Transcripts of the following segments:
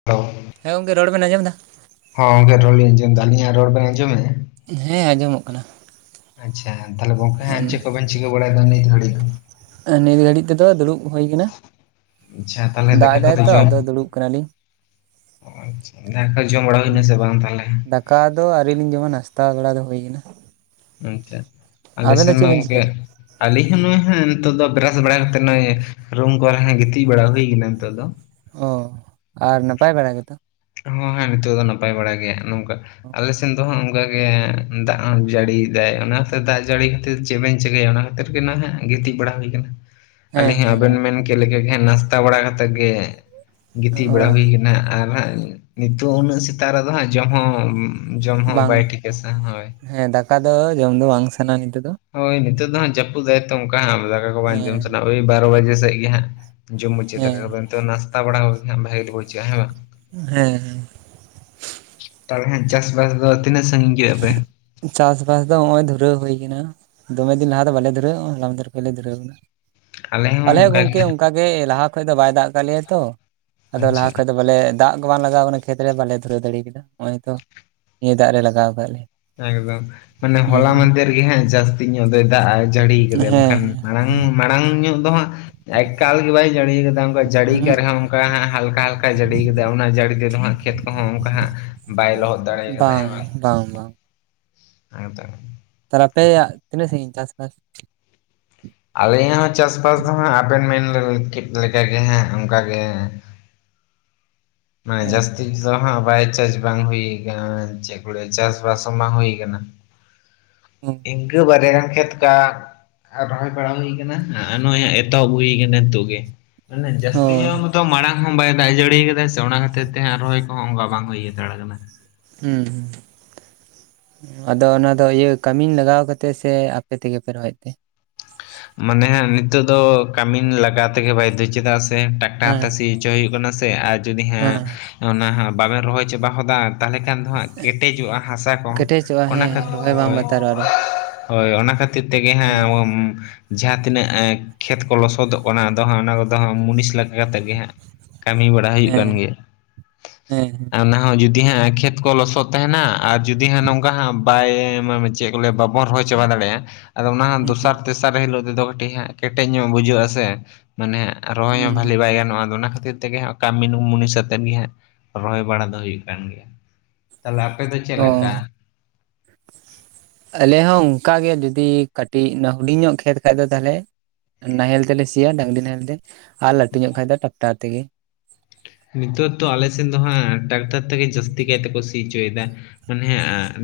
[unintelligible] ᱦᱮᱸ ᱜᱚᱝᱠᱮ ᱨᱚᱲ ᱵᱮᱱ ᱟᱸᱡᱚᱢᱮᱫᱟ ᱦᱚᱸ ᱜᱚᱝᱠᱮ ᱨᱚᱲ ᱞᱤᱧ ᱟᱸᱡᱚᱢᱮᱫᱟ ᱟᱹᱞᱤᱧᱟᱜ ᱨᱚᱲ ᱵᱮᱱ ᱟᱸᱡᱚᱢ ᱮᱫ ᱟ ᱦᱮᱸ ᱟᱸᱡᱚᱢᱚᱜ ᱠᱟᱱᱟ ᱟᱪᱪᱷᱟ ᱛᱟᱞᱦᱮ ᱜᱚᱝᱠᱮ ᱦᱟᱸᱜ ᱪᱮᱫ ᱠᱚᱵᱮᱱ ᱪᱤᱠᱟᱹ ᱵᱟᱲᱟᱭᱮᱫᱟ ᱱᱤᱛ ᱜᱷᱟᱹᱲᱤᱡ ᱫᱚ ᱱᱤᱛ ᱜᱷᱟᱹᱲᱤᱡ ᱛᱮᱫᱚ ᱫᱩᱲᱩᱵ ᱦᱩᱭ ᱠᱟᱱᱟ ᱟᱪᱪᱷᱟ ᱛᱟᱦᱚᱞᱮ ᱫᱟᱜ ᱫᱟᱠᱟ ᱮᱫᱟᱭ ᱠᱚᱫᱚ ᱛᱚ ᱡᱚᱢ ᱟᱫᱚ ᱫᱩᱲᱩᱵ ᱠᱟᱱᱟᱞᱤᱧ ᱟᱪᱪᱷᱟ ᱫᱟᱠᱟ ᱡᱚᱢ ᱵᱟᱲᱟ ᱦᱩᱭᱱᱟ ᱥᱮ ᱵᱟᱝ ᱛᱟᱦᱞᱮ ᱠᱟ ᱫᱚ ᱟᱹᱣᱨᱤᱞᱤᱧ ᱡᱚᱢᱟ ᱱᱟᱥᱛᱟ ᱵᱮᱲᱟ ᱫᱚ ᱦᱩᱭ ᱠᱟᱱᱟ ᱟᱪᱪᱷᱟ ᱟᱞᱮ ᱟᱵᱮᱱ ᱫᱚ ᱥᱮᱱ ᱪᱮᱫ ᱢᱟ ᱵᱮᱱ ᱜᱚᱝᱠᱮ ᱪᱤᱠᱟᱹᱭᱮᱫᱟ? ᱟᱞᱤᱧ ᱦᱚᱸ ᱱᱚᱜᱚᱭ ᱦᱟᱜ ᱱᱤᱛᱚᱜ ᱫᱚ ᱵᱮᱨᱟᱥ ᱵᱟᱲᱟ ᱠᱟᱛᱮ ᱱᱚᱜᱚᱭ ᱨᱩᱢ ᱠᱚᱨᱮ ᱦᱟᱜ ᱜᱤᱛᱤᱡ ᱵᱟᱲᱟ ᱦᱩᱭ ᱠᱟᱱᱟ ᱱᱤᱛᱚᱜ ᱫᱚ ᱚ ᱟᱨ ᱱᱟᱯᱟᱭ ᱵᱟᱲᱟ ᱜᱮᱛᱚ ᱦᱚᱸ ᱦᱮᱸ ᱱᱤᱛᱚᱜ ᱫᱚ ᱱᱟᱯᱟᱭ ᱵᱟᱲᱟ ᱜᱮ ᱱᱚᱝᱠᱟ ᱟᱞᱮᱥᱮᱱ ᱫᱚᱦᱟᱸᱜ ᱚᱝᱠᱟᱜᱮ ᱫᱟᱜ ᱡᱟᱹᱲᱤᱭᱮᱫᱟᱭ ᱚᱱᱟᱛᱮ ᱫᱟᱜ ᱡᱟᱹᱲᱤ ᱠᱷᱟᱹᱛᱤᱨ ᱪᱮᱫ ᱵᱤᱱ ᱪᱤᱠᱟᱹᱭᱟ ᱚᱱᱟ ᱠᱷᱟ. ᱛᱤᱨ ᱜᱮ ᱱᱟᱦᱟᱜ ᱜᱤᱛᱤᱡ ᱵᱟᱲᱟ ᱦᱩᱭ ᱠᱟᱱᱟ ᱦᱮᱸ ᱟᱹᱞᱤᱧ ᱦᱚᱸ ᱦᱮᱸ ᱟᱵᱮᱱ ᱢᱮᱱ ᱠᱮᱫ ᱞᱮᱠᱟ ᱜᱮ ᱦᱟᱜ ᱱᱟᱥᱛᱟ ᱵᱟᱲᱟ ᱠᱟᱛᱮ ᱜᱮ ᱜᱤᱛᱤᱡ ᱚ ᱵᱟᱲᱟ ᱦᱩᱭ ᱠᱟᱱᱟ ᱟᱨ ᱦᱟᱜ ᱱᱤᱛᱚᱜ ᱩᱱᱟᱹᱜ ᱥᱮᱛᱟᱜ ᱨᱮᱫᱚ ᱦᱟᱸᱜ ᱡᱚᱢ ᱦᱚᱸ ᱡᱚᱢ ᱦᱚᱸ ᱵᱟᱭ ᱴᱷᱤᱠᱟ ᱥᱮ ᱦᱚᱭ ᱠᱟ ᱫᱚ ᱡᱚᱢ ᱫᱚ ᱵᱟᱝ ᱥᱟᱱᱟ ᱱᱤᱛᱚᱜ ᱫᱚ ᱦᱳᱭ ᱱᱤᱛᱚᱜ ᱫᱚ ᱦᱟᱸᱜ ᱡᱟᱹᱯᱩᱫᱟᱭᱛᱚ ᱚᱱᱠᱟ ᱦᱟᱜ ᱫᱟᱠᱟ ᱠᱚ ᱵᱟᱝᱡᱚᱢ ᱦᱮᱸ ᱥᱟᱱᱟ ᱳᱭ ᱵᱟᱨᱚ ᱵᱟᱡᱮ ᱥᱮᱜ ᱜᱮ ᱦᱟᱸᱜ ᱡᱚᱢ ᱢᱩᱪᱟᱹᱫ ᱦᱮᱸ ᱫᱟᱠᱟ ᱠᱚ ᱱᱤᱛᱚᱜ ᱱᱟᱥᱛᱟ ᱵᱟᱲᱟ ᱦᱩᱭ ᱱᱟ ᱵᱷᱟᱹᱜᱤ ᱜᱮ ᱵᱩᱪ ᱠᱚᱜ-ᱟ ᱦᱮ ᱵᱟᱝ ᱦᱮᱸ ᱛᱟᱦᱞᱮ ᱪᱟᱥᱵᱟᱥ ᱫᱚ ᱛᱤᱱᱟᱹᱜ ᱥᱟᱺᱜᱤᱧ ᱠᱮᱜ-ᱟ ᱯᱮ ᱪᱟᱥᱵᱟᱥ ᱫᱚ ᱦᱚᱜ ᱚᱭ ᱫᱷᱩᱨᱟᱹᱣ ᱦᱩᱭ ᱠᱟᱱᱟ ᱫᱚᱢᱮ ᱫᱤᱱ ᱞᱟᱦᱟ ᱫᱚ ᱵᱟᱞᱮ ᱫᱷᱩᱨᱟᱹᱣᱚᱜ-ᱟ ᱦᱚᱞᱟ ᱢᱟᱫᱷᱮᱨ ᱠᱷᱚᱡ ᱞᱮ ᱫᱷᱩᱨᱟᱹᱣ ᱠᱟᱱᱟ ᱦᱚᱸ ᱟᱞᱮ ᱚᱱᱠᱟ ᱜᱮ ᱜᱚᱝᱠᱮ ᱦᱟᱸᱜ ᱚᱝᱠᱟᱜᱮ ᱞᱟᱦᱟ ᱠᱷᱚᱡ ᱫᱚ ᱵᱟᱭ ᱫᱟᱜ ᱠᱟᱜ ᱞᱮᱭᱟ ᱛᱚ ᱟᱫᱚ ᱞᱟᱦᱟ ᱟᱪᱪᱷᱟ ᱠᱷᱚᱡ ᱫᱚ ᱵᱚᱞᱮ ᱫᱟᱜ ᱜᱮ ᱵᱟᱝ ᱞᱟᱜᱟᱣ ᱠᱟᱱᱟ ᱠᱷᱮᱛ ᱨᱮ ᱵᱟᱞᱮ ᱫᱷᱩᱨᱟᱹᱣ ᱫᱟᱲᱮ ᱠᱟᱫᱟ ᱦᱚᱜ ᱚᱭ ᱛᱚ ᱱᱤᱭᱟᱹ ᱫᱟᱜ ᱨᱮ ᱞᱟᱜᱟᱣ ᱠᱟᱜ ᱞᱮ ᱮᱠᱫᱚᱢ ᱢᱟᱱᱮ ᱦᱚᱞᱟ ᱢᱟᱫᱮᱨ ᱜᱮ ᱦᱟᱜ ᱡᱟᱹᱥᱛᱤ ᱧᱚᱜ ᱫᱚᱭ ᱫᱟᱜ-ᱟ ᱡᱟᱹᱲᱤ ᱠᱟᱫᱟᱭ ᱦᱮᱸ ᱵᱟᱝᱠᱷᱟᱱ ᱦᱮᱸ ᱢᱟᱲᱟᱝ ᱢᱟ ᱢᱟᱲᱟᱝ ᱧᱚᱜ ᱫᱚ ᱦᱟᱸᱜ ᱮᱠᱟᱞ ᱜᱮ ᱵᱟᱭ ᱡᱟᱹᱲᱤ ᱠᱟᱫᱟ ᱡᱟᱹᱲᱤ ᱠᱟᱜ ᱩᱸᱦᱩᱜ ᱨᱮᱦᱚᱸ ᱚᱱᱠᱟ ᱦᱟᱜ ᱦᱟᱞᱠᱟ ᱦᱟᱞᱠᱟ ᱡᱟᱹᱲᱤ ᱠᱟᱫᱟ ᱚᱱᱟ ᱡᱟᱹᱲᱤ ᱛᱮᱫᱚ ᱦᱟᱸᱜ ᱠᱷᱮᱛ ᱠᱚᱦᱚᱸ ᱚᱝᱠᱟ ᱦᱟᱸᱜ ᱵᱟᱭ ᱞᱚᱦᱚᱫ ᱫᱟᱲᱮ ᱠᱟᱫᱟ ᱦᱮᱸ ᱵᱟᱝ? ᱵᱟᱝ ᱵᱟᱝ᱾ ᱮᱠᱫᱚᱢ᱾ ᱛᱟᱞᱦᱮ ᱟᱯᱮᱭᱟᱜ ᱛᱤᱱᱟᱹᱜ ᱥᱟᱹᱜᱤᱧ ᱪᱟᱥ ᱵᱟᱥ? ᱟᱞᱮᱭᱟᱜ ᱦᱚᱸ ᱪᱟᱥᱵᱟᱥ ᱫᱚ ᱦᱟᱸᱜ ᱟᱵᱮᱱ ᱢᱮᱱ ᱠᱮᱫ ᱞᱮᱠᱟᱜᱮ ᱦᱟᱸᱜ ᱚᱝᱠᱟᱜᱮ ᱢᱟᱱᱮ ᱚ ᱡᱟᱥ ᱛᱤ ᱫᱚ ᱦᱟᱸᱜ ᱵᱟᱭ ᱪᱟᱥ ᱵᱟᱝ ᱦᱩᱭᱩ ᱠᱟᱱᱟ, ᱪᱮᱫ ᱠᱚ ᱞᱟᱹᱭᱟ ᱪᱟᱥᱵᱟᱥ ᱦᱚᱸ ᱵᱟᱝ ᱦᱩᱭ ᱠᱟᱱᱟ᱾ ᱤᱝᱠᱟᱹ ᱵᱟᱨᱭᱟ ᱜᱟᱱ ᱠᱷᱮᱛ ᱠᱟ ᱟᱨ ᱨᱚᱦᱚᱭ ᱵᱟᱲᱟ ᱦᱩᱭ ᱠᱟᱱᱟ ᱟᱨ ᱱᱚᱜᱼᱚᱭ ᱦᱟᱸᱜ ᱮᱛᱚᱦᱚᱵ ᱦᱩᱭ ᱠᱟᱱᱟ ᱱᱤᱛᱚᱜ ᱜᱮ, ᱢᱟᱱᱮ ᱚ ᱡᱟᱹᱥᱛᱤ ᱧᱚᱜ ᱛᱚ ᱢᱟᱲᱟᱝ ᱦᱚᱸ ᱵᱟᱭ ᱫᱟᱜ ᱡᱟᱹᱲᱤ ᱠᱟᱫᱟᱭ ᱥᱮ ᱚᱱᱟ ᱠᱷᱟᱹᱛᱤᱨ ᱛᱮ ᱦᱟᱸᱜ ᱨᱚᱦᱚᱭ ᱠᱚᱦᱚᱸ ᱚᱝᱠᱟ ᱵᱟᱝ ᱦᱩᱭ ᱦᱟᱛᱟᱲ ᱠᱟᱱᱟ᱾ ᱦᱩᱸ ᱦᱩᱸ᱾ ᱟᱫᱚ ᱚᱱᱟ ᱫᱚ ᱤᱭᱟᱹ ᱠᱟᱹᱢᱤ ᱞᱟᱜᱟᱣ ᱠᱟᱛᱮᱜ ᱥᱮ ᱟᱯᱮ ᱛᱮᱜᱮ ᱯᱮ ᱨᱚᱦᱚᱭᱮᱫ ᱛᱮ? ᱢᱟᱱᱮ ᱦᱟᱸᱜ ᱱᱤᱛᱚᱜ ᱫᱚ ᱠᱟᱹᱢᱤᱱ ᱞᱟᱜᱟᱣ ᱛᱮᱜᱮ ᱵᱟᱭᱫᱫᱷᱚ ᱪᱮᱫᱟᱜ ᱥᱮ ᱴᱟᱠᱴᱟᱨ ᱦᱮᱸ ᱛᱮ ᱥᱤ ᱦᱚᱪᱚ ᱦᱩᱭᱩᱜ ᱠᱟᱱᱟ ᱥᱮ ᱟᱨ ᱡᱩᱫᱤ ᱦᱮᱸ ᱦᱟᱸᱜ ᱚᱱᱟ ᱵᱟᱞᱮ ᱨᱚᱦᱚᱭ ᱪᱟᱵᱟ ᱦᱚᱫᱟ ᱛᱟᱦᱚᱞᱮ ᱠᱷᱟᱱ ᱫᱚ ᱦᱟᱸᱜ ᱠᱮᱴᱮᱡᱚᱜᱼᱟ ᱦᱟᱥᱟ ᱠᱚ ᱠᱮᱴᱮᱡᱚᱜᱼᱟ ᱚᱱᱟ ᱦᱮᱸ ᱠᱷᱟᱹᱛᱤᱨ ᱨᱚᱦᱚᱭ ᱵᱟᱝ ᱦᱳᱭ, ᱵᱟᱛᱟᱨᱚᱜᱼᱟ ᱟᱨᱚ ᱦᱳᱭ ᱚᱱᱟ ᱠᱷᱟᱹᱛᱤᱨ ᱛᱮᱜᱮ ᱦᱮᱸ ᱦᱟᱸᱜ ᱡᱟᱦᱟᱸ ᱛᱤᱱᱟᱹᱜ ᱠᱷᱮᱛ ᱠᱚ ᱞᱚᱥᱚᱫᱚᱜ ᱠᱟᱱᱟ ᱟᱫᱚ ᱦᱟᱸᱜ ᱚᱱᱟ ᱠᱚᱫᱚᱜ ᱢᱩᱱᱤᱥ ᱞᱟᱜᱟᱣ ᱠᱟᱛᱮᱜ ᱜᱮ ᱦᱟᱸᱜ ᱠᱟᱹᱢᱤ ᱵᱟᱲᱟ ᱦᱩᱭᱩᱜ ᱠᱟᱱ ᱦᱮᱸ ᱜᱮᱭᱟ, ᱦᱮᱸ ᱦᱮᱸ ᱚᱱᱟ ᱦᱚᱸ ᱡᱩᱫᱤ ᱦᱟᱸᱜ ᱠᱷᱮᱛ ᱠᱚ ᱞᱚᱥᱚᱫ ᱛᱟᱦᱮᱸᱱᱟ, ᱟᱨ ᱡᱩᱫᱤ ᱦᱟᱸᱜ ᱱᱚᱝᱠᱟ ᱦᱟᱸᱜ ᱵᱟᱭ ᱪᱮᱫ ᱠᱚ ᱞᱮᱭᱟ ᱵᱟᱵᱚᱱ ᱨᱚᱦᱚᱭ ᱪᱟᱵᱟ ᱫᱟᱲᱮᱭᱟᱜᱼᱟ ᱟᱫᱚ ᱚᱱᱟ ᱫᱚᱥᱟᱨ ᱛᱮᱥᱟᱨ ᱦᱤᱞᱳᱜ ᱛᱮᱫᱚ ᱠᱟᱹᱴᱤᱡ ᱦᱟᱸᱜ ᱠᱮᱴᱮᱡ ᱧᱚᱜ ᱵᱩᱡᱷᱟᱹᱜᱼᱟ ᱥᱮ, ᱢᱟᱱᱮ ᱨᱚᱦᱚᱭ ᱦᱚᱸ ᱵᱷᱟᱹᱞᱮ ᱦᱩᱸ ᱵᱟᱭ ᱜᱟᱱᱚᱜᱼᱟ ᱟᱫᱚ ᱚᱱᱟ ᱠᱷᱟᱹᱛᱤᱨ ᱛᱮᱜᱮ ᱦᱟᱸᱜ ᱠᱟᱹᱢᱤᱱ ᱢᱩᱱᱤᱥ ᱟᱛᱮᱜ ᱜᱮ ᱦᱟᱸᱜ ᱨᱚᱦᱚᱭ ᱵᱟᱲᱟ ᱫᱚ ᱦᱩᱭᱩᱜ ᱠᱟᱱ ᱜᱮᱭᱟ᱾ ᱛᱟᱦᱚᱞᱮ ᱟᱯᱮ ᱫᱚ ᱪᱮᱫ ᱚ ᱞᱮᱠᱟ? ᱟᱞᱮ ᱦᱚᱸ ᱚᱱᱠᱟᱜᱮ ᱡᱩᱚᱫᱤ ᱠᱟᱹᱴᱤᱡ ᱦᱩᱰᱤᱧ ᱧᱚᱜ ᱠᱷᱮᱛ ᱠᱷᱟᱡ ᱫᱚ ᱛᱟᱦᱚᱞᱮ, ᱱᱟᱦᱮᱞ ᱛᱮᱞᱮ ᱥᱤᱭᱟ ᱰᱟᱝᱨᱤ ᱱᱟᱦᱮᱞ ᱛᱮ ᱟᱨ ᱞᱟᱹᱴᱩ ᱧᱚᱜ ᱠᱷᱟᱡ ᱫᱚ ᱴᱟᱠᱴᱟᱨ ᱛᱮᱜᱮ᱾ ᱱᱤᱛᱚᱜ ᱛᱚ ᱟᱞᱮ ᱥᱮᱱ ᱫᱚ ᱦᱟᱸᱜ ᱴᱨᱟᱠᱴᱟᱨ ᱛᱮᱜᱮ ᱡᱟᱹᱥᱛᱤ ᱠᱟᱭ ᱛᱮᱠᱚ ᱥᱤ ᱦᱚᱪᱚᱭᱫᱟ, ᱢᱟᱱᱮ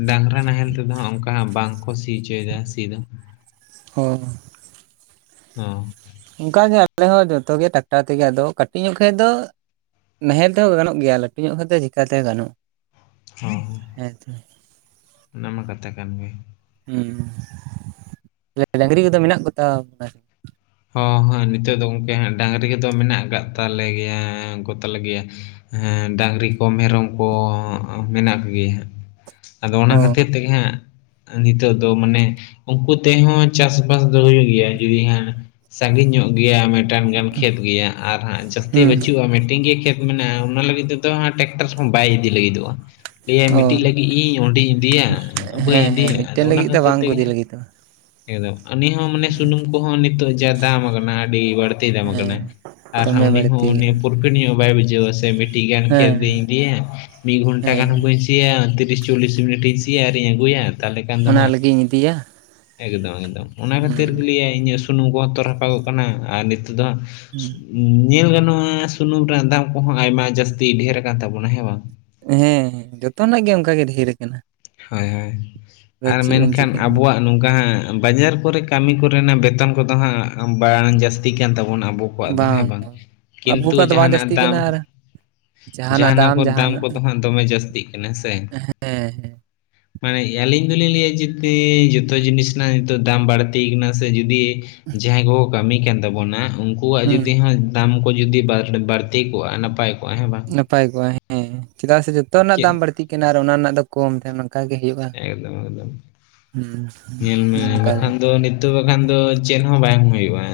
ᱰᱟᱝᱨᱟ ᱱᱟᱦᱮᱞ ᱛᱮᱫᱚ ᱦᱟᱸᱜ ᱚᱱᱠᱟ ᱵᱟᱝᱠᱚ ᱥᱤ ᱦᱚᱪᱚᱭᱫᱟ ᱥᱤ ᱫᱚ᱾ ᱦᱚᱸ᱾ ᱦᱩᱸ᱾ ᱚᱱᱠᱟᱜᱮ ᱟᱞᱮ ᱦᱚᱸ ᱡᱚᱛᱚᱮ ᱴᱟᱠᱴᱟᱨ ᱛᱮᱜᱮ ᱟᱫᱚ ᱠᱟᱹᱴᱤᱡ ᱧᱚᱜ ᱠᱷᱟᱡ ᱫᱚ ᱱᱟᱦᱮᱞ ᱛᱮᱦᱚᱸ ᱜᱟᱱᱚᱜ ᱜᱮᱭᱟ ᱞᱟᱹᱴᱩ ᱧᱚᱜ ᱠᱷᱮᱛ ᱫᱚ ᱪᱤᱠᱠᱟᱛᱮ ᱜᱟᱱᱚᱜᱼᱟ᱾ ᱦᱚᱸ ᱦᱮᱸᱛᱚ ᱚᱱᱟᱢᱟ ᱠᱟᱛᱷᱟ ᱠᱟᱱ ᱜᱮ᱾ ᱦᱩᱸ ᱛᱟᱦᱞᱮ ᱰᱟᱝᱨᱤ ᱠᱚᱫᱚ ᱢᱮᱱᱟᱜ ᱠᱚᱛᱟ ᱦᱳᱸ ᱦᱳᱸ ᱱᱤᱛᱚᱜ ᱫᱚ ᱜᱳᱝᱠᱮ ᱦᱟᱸᱜ ᱰᱟᱝᱨᱤ ᱠᱚᱫᱚ ᱢᱮᱱᱟᱜ ᱠᱟᱜ ᱛᱟᱞᱮ ᱜᱮᱭᱟ ᱠᱚᱛᱟᱞᱮ ᱜᱮᱭᱟ᱾ ᱦᱮᱸ ᱰᱟᱝᱨᱤ ᱠᱚ ᱢᱮᱨᱚᱢ ᱠᱚ ᱢᱮᱱᱟᱜ ᱠᱚᱜᱮᱭᱟ ᱦᱟᱸᱜ᱾ ᱟᱫᱚ ᱚᱱᱟ ᱚ ᱠᱷᱟᱹᱛᱤᱨ ᱛᱮᱜᱮ ᱦᱟᱸᱜ ᱱᱤᱛᱚᱜ ᱫᱚ ᱢᱟᱱᱮ ᱩᱱᱠᱩ ᱛᱮᱦᱚᱸ ᱪᱟᱥ-ᱵᱟᱥ ᱫᱚ ᱦᱩᱭᱩᱜ ᱜᱮᱭᱟ ᱡᱩᱫᱤ ᱦᱟᱸᱜ ᱥᱟᱺᱜᱤᱧ ᱧᱚᱜ ᱜᱮᱭᱟ ᱢᱤᱫᱴᱟᱝ ᱜᱟᱱ ᱠᱷᱮᱛ ᱜᱮᱭᱟ ᱟᱨ ᱦᱟᱸᱜ ᱡᱟᱹᱥᱛᱤ ᱦᱩᱸ ᱵᱟᱹᱪᱩᱜᱼᱟ ᱢᱤᱫᱴᱮᱱ ᱜᱮ ᱠᱷᱮᱛ ᱢᱮᱱᱟᱜᱼᱟ ᱚᱱᱟ ᱞᱟᱹᱜᱤᱫ ᱛᱮᱫᱚ ᱴᱨᱟᱠᱴᱟᱨ ᱦᱚᱸ ᱵᱟᱭ ᱤᱫᱤ ᱞᱟᱹᱜᱤᱫᱚᱜᱼᱟ᱾ ᱞᱟᱹᱭᱟᱧ ᱚ ᱢᱤᱫᱴᱤᱡ ᱞᱟᱹᱜᱤᱫ ᱤᱧ ᱚᱸᱰᱮᱧ ᱤᱫᱤᱭᱟ ᱵᱟᱹᱧ ᱦᱮᱸ ᱦᱮᱸ ᱤᱫᱤᱭᱟ ᱟᱫᱚ ᱢᱤᱫᱴᱮᱱ ᱚᱱᱟ ᱞᱟᱹᱜᱤᱫ ᱫᱚ ᱠᱷᱟᱹᱛᱤᱨ ᱵᱟᱝ ᱠᱚ ᱛᱮᱜᱮ ᱤᱫᱤ ᱦᱟᱸᱜ ᱞᱟᱹᱜᱤᱫᱚᱜ ᱮᱠᱫᱚᱢ ᱟᱱᱤ ᱦᱚᱸ ᱢᱟᱱᱮ ᱥᱩᱱᱩᱢ ᱠᱚᱦᱚᱸ ᱱᱤᱛᱚᱜ ᱡᱟ ᱫᱟᱢ ᱠᱟᱱᱟ ᱟᱹᱰᱤ ᱵᱟᱹᱲ ᱛᱤ ᱫᱟᱢ ᱦᱮᱸ ᱠᱟᱱᱟᱭ ᱟᱨ ᱫᱚᱢᱮ ᱩᱱᱤ ᱦᱚᱸ ᱵᱟᱹᱲᱛᱤ ᱩᱱᱤ ᱠᱟᱱᱟ ᱯᱨᱳᱯᱦᱮᱴ ᱧᱚᱜ ᱵᱟᱭ ᱵᱩᱡᱷᱟᱹᱣᱟ ᱥᱮ ᱢᱤᱫᱴᱤᱡ ᱜᱟᱱ ᱦᱮᱸ ᱠᱷᱮᱛᱤᱧ ᱤᱫᱤᱭᱮ ᱢᱤᱫ ᱜᱷᱚᱱᱴᱟ ᱜᱟᱱ ᱦᱮᱸ ᱦᱚᱸ ᱵᱟᱹᱧ ᱥᱤᱭᱟ ᱛᱤᱨᱤᱥ ᱪᱚᱞᱞᱤᱥ ᱢᱤᱱᱤᱴ ᱤᱧ ᱥᱤᱭᱟ ᱟᱨᱤᱧ ᱟᱹᱜᱩᱭᱟ ᱛᱟᱦᱚᱞᱮ ᱠᱷᱟᱱ ᱫᱚ ᱚᱱᱟ ᱦᱟᱸᱜ ᱞᱟᱹᱜᱤᱫ ᱤᱧ ᱤᱫᱤᱭᱟ ᱮᱠᱫᱚᱢ ᱮᱠᱫᱚᱢ ᱚᱱᱟ ᱦᱩᱸ ᱠᱷᱟᱹᱛᱤᱨ ᱜᱮ ᱞᱟᱹᱭᱟᱭ ᱤᱧᱟᱹᱜ ᱥᱩᱱᱩᱢ ᱠᱚᱦᱚᱸ ᱛᱚ ᱨᱟᱯᱟᱜᱼᱚᱜ ᱠᱟᱱᱟ ᱟᱨ ᱱᱤᱛᱚᱜ ᱫᱚ ᱦᱟᱸᱜ ᱦᱩᱸ ᱧᱮᱞ ᱜᱟᱱᱚᱜᱼᱟ ᱥᱩᱱᱩᱢ ᱨᱮᱱᱟᱜ ᱫᱟᱢ ᱠᱚᱦᱚᱸ ᱟᱭᱢᱟ ᱡᱟᱹᱥᱛᱤ ᱰᱷᱮᱨ ᱠᱟᱱ ᱛᱟᱵᱚᱱᱟ ᱦᱮᱸ ᱵᱟᱝ ᱦᱮᱸ ᱡᱚᱛᱚᱱᱟᱜ ᱜᱮ ᱚᱱᱠᱟᱜ ᱜᱮ ᱫᱷᱮᱨ ᱠᱟᱱᱟ ᱦᱳᱭ ᱦᱳᱭ ᱟᱨ ᱢᱮᱱᱠᱷᱟᱱ ᱪᱤᱠᱟᱹᱭᱟ ᱢᱟ ᱟᱵᱚᱣᱟᱜ ᱱᱚᱝᱠᱟ ᱦᱟᱸᱜ ᱵᱟᱡᱟᱨ ᱠᱚᱨᱮ ᱠᱟᱹᱢᱤ ᱠᱚᱨᱮᱱᱟᱜ ᱵᱮᱛᱚᱱ ᱠᱚᱫᱚ ᱦᱟᱸᱜ ᱵᱟᱝ ᱡᱟᱹᱥᱛᱤ ᱠᱟᱱ ᱛᱟᱵᱚᱱᱟ ᱟᱵᱚ ᱠᱚᱣᱟᱜ ᱫᱚ ᱦᱮᱸ ᱵᱟᱝ ᱟᱵᱚ ᱠᱤᱱᱛᱩ ᱠᱚᱣᱟᱜ ᱫᱚ ᱵᱟᱝ ᱡᱟᱦᱟᱱᱟᱜ ᱡᱟᱹᱥᱛᱤ ᱫᱟᱢ ᱠᱟᱱᱟ ᱟᱨ ᱡᱟᱦᱟᱱᱟᱜ ᱠᱚ ᱫᱟᱢ ᱠᱚᱫᱚ ᱦᱟᱸᱜ ᱫᱚᱢᱮ ᱡᱟᱹᱥᱛᱤᱜ ᱠᱟᱱᱟ ᱦᱮᱥᱮ ᱦᱮᱸ ᱦᱮᱸ ᱢᱟᱱᱮ ᱟᱞᱤᱧ ᱫᱚᱞᱤᱧ ᱞᱟᱹᱭᱟ ᱡᱮᱛᱮ ᱡᱚᱛᱚ ᱡᱤᱱᱤᱥ ᱨᱮᱱᱟᱜ ᱱᱤᱛᱚᱜ ᱫᱟᱢ ᱵᱟᱹᱲᱛᱤ ᱠᱟᱱᱟ ᱥᱮ ᱡᱩᱫᱤ ᱡᱟᱦᱟᱸᱭ ᱠᱚᱠᱚ ᱠᱟᱹᱢᱤ ᱠᱟᱱ ᱛᱟᱵᱚᱱᱟ ᱩᱱᱠᱩᱣᱟᱜ ᱡᱩᱫᱤ ᱦᱩᱸ ᱦᱚᱸ ᱫᱟᱢ ᱠᱚ ᱡᱩᱫᱤ ᱵᱟ. ᱵᱟᱹᱲᱛᱤ ᱠᱚᱜᱼᱟ ᱱᱟᱯᱟᱭ ᱠᱚᱜᱼᱟ ᱦᱮᱸ ᱵᱟᱝ ᱱᱟᱯᱟᱭ ᱠᱚᱜᱼᱟ ᱦᱮᱸ ᱪᱮᱫᱟᱜ ᱥᱮ ᱡᱚᱛᱚ ᱨᱮᱱᱟᱜ ᱪᱮᱫ ᱫᱟᱢ ᱵᱟᱹᱲᱛᱤᱜ ᱠᱟᱱᱟ ᱟᱨ ᱚᱱᱟ ᱨᱮᱱᱟᱜ ᱫᱚ ᱠᱚᱢ ᱛᱟᱦᱮᱸ ᱱᱚᱝᱠᱟ ᱜᱮ ᱦᱩᱭᱩᱜᱼᱟ ᱮᱠᱫᱚᱢ ᱮᱠᱫᱚᱢ ᱦᱩᱸ ᱧᱮᱞ ᱢᱮ ᱚᱱᱠᱟ ᱜᱮ ᱵᱟᱠᱷᱟᱱ ᱫᱚ ᱱᱤᱛ ᱛᱚ ᱵᱟᱠᱷᱟᱱ ᱫᱚ ᱪᱮᱫ ᱦᱚᱸ ᱵᱟᱝ ᱦᱩᱭᱩᱜᱼᱟ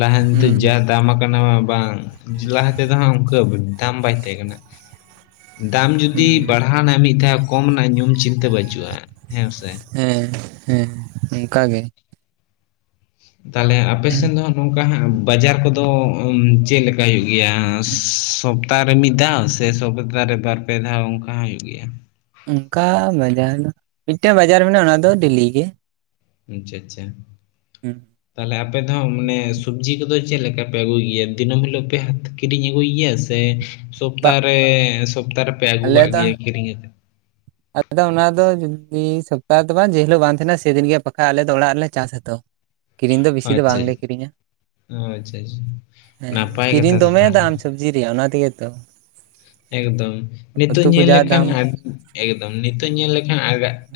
ᱞᱟᱦᱟᱱᱛᱤ ᱦᱩᱸ ᱡᱟ ᱫᱟᱢ ᱠᱟᱱᱟ ᱵᱟᱝ ᱞᱟᱦᱟᱛᱮ ᱫᱚ ᱦᱟᱸᱜ ᱚᱱᱠᱟ ᱫᱟᱢ ᱵᱟᱭ ᱛᱟᱦᱮᱸ ᱠᱟᱱᱟ ᱫᱟᱢ ᱡᱩᱫᱤ ᱦᱩᱸ ᱵᱟᱲᱦᱟᱣᱱᱟ ᱢᱤᱫ ᱫᱷᱟᱣ ᱠᱚᱢ ᱱᱟ ᱧᱩᱢ ᱪᱤᱱ ᱛᱟ. ᱵᱟ. ᱪᱩᱜᱼᱟ ᱦᱮᱸ ᱥᱮ ᱦᱮᱸ ᱦᱮᱸ ᱚᱝᱠᱟ ᱜᱮ ᱛᱟᱦᱚᱞᱮ ᱟᱯᱮ ᱥᱮᱱ ᱫᱚ ᱱᱚᱝᱠᱟ ᱦᱟᱸᱜ ᱵᱟᱡᱟᱨ ᱠᱚᱫᱚ ᱪᱮᱫ ᱞᱮᱠᱟ ᱠᱟ ᱦᱩᱭᱩᱜ ᱜᱮᱭᱟ ᱥᱚᱯ ᱛᱟ ᱨᱮ ᱢᱤᱫ ᱫᱷᱟᱣ ᱥᱮ ᱥᱚᱵᱛᱟ ᱨᱮ ᱵᱟᱨ ᱯᱮ ᱫᱷᱟᱣ ᱚᱱᱠᱟ ᱦᱚᱸ ᱦᱩᱭᱩᱜ ᱜᱤᱭᱟ ᱚᱱᱠᱟ ᱵᱟᱡᱟᱨ ᱫᱚ ᱢᱤᱫᱴᱮᱡ ᱵᱟᱡᱟᱨ ᱢᱮᱱᱟᱜᱼᱟ ᱚᱱᱟ ᱫᱚ ᱰᱮᱞᱤ ᱜᱮ ᱟᱪᱟ ᱪᱟ [unintelligible] ᱛᱟᱦᱚᱞᱮ ᱟᱯᱮ ᱫᱚ ᱦᱟᱸᱜ ᱢᱟᱱᱮ ᱥᱩᱵᱡᱤ ᱠᱚᱫᱚ ᱪᱮᱫ ᱞᱮᱠᱟ ᱯᱮ ᱟᱹᱜᱩᱭ ᱜᱮᱭᱟ ᱫᱤᱱᱟᱹᱢ ᱦᱤᱞᱳᱜ ᱯᱮ ᱦᱟᱛ ᱠᱤᱨᱤᱧ ᱟᱹᱜᱩᱭ ᱜᱮᱭᱟ ᱥᱮ ᱵᱟ ᱥᱚᱯᱛᱟ ᱨᱮ ᱥᱚᱯᱛᱟ ᱨᱮᱯᱮ ᱟᱹᱜᱩ ᱟᱞᱮ ᱠᱟᱜ ᱫᱚ ᱜᱮᱭᱟ ᱠᱤᱨᱤᱧ ᱠᱟᱛᱮ ᱟᱫᱚ ᱚᱱᱟ ᱫᱚ ᱡᱩᱫᱤ ᱥᱚᱯᱛᱟᱦᱚ ᱫᱚ ᱵᱟᱝ ᱡᱮ ᱦᱤᱞᱳᱜ ᱵᱟᱝ ᱛᱟᱦᱮᱱᱟ ᱥᱮᱫᱤᱱ ᱜᱮ ᱦᱟᱸᱜ ᱵᱟᱠᱷᱟᱡ ᱟᱞᱮ ᱫᱚ ᱚᱲᱟᱜ ᱨᱮᱞᱮ ᱪᱟᱥ-ᱟ ᱛᱚ ᱠᱤᱨᱤᱧ ᱫᱚ ᱵᱤᱥᱤ ᱫᱚ ᱵᱟᱝᱞᱮ ᱠᱤᱨᱤᱧᱟ ᱾ ᱚ ᱟᱪᱪᱷᱟ ᱟᱪᱪᱷᱟ ᱱᱟᱯᱟᱭ ᱠᱟᱛᱷᱟ ᱛᱚ ᱛᱟᱦᱞᱮ ᱡᱤ ᱨᱮᱭᱟᱜ ᱚᱱᱟ ᱛᱮᱜᱮ ᱛᱚ ᱮᱠᱫᱚᱢ ᱱᱤᱛᱳᱜ ᱩᱛᱩ ᱠᱚ ᱧᱮᱞ ᱡᱟ ᱞᱮᱠᱷᱟᱱ ᱫᱟᱢ ᱮᱠᱫᱚᱢ ᱱᱤᱛᱚᱜ ᱧᱮᱞ ᱞᱮᱠᱷᱟᱱ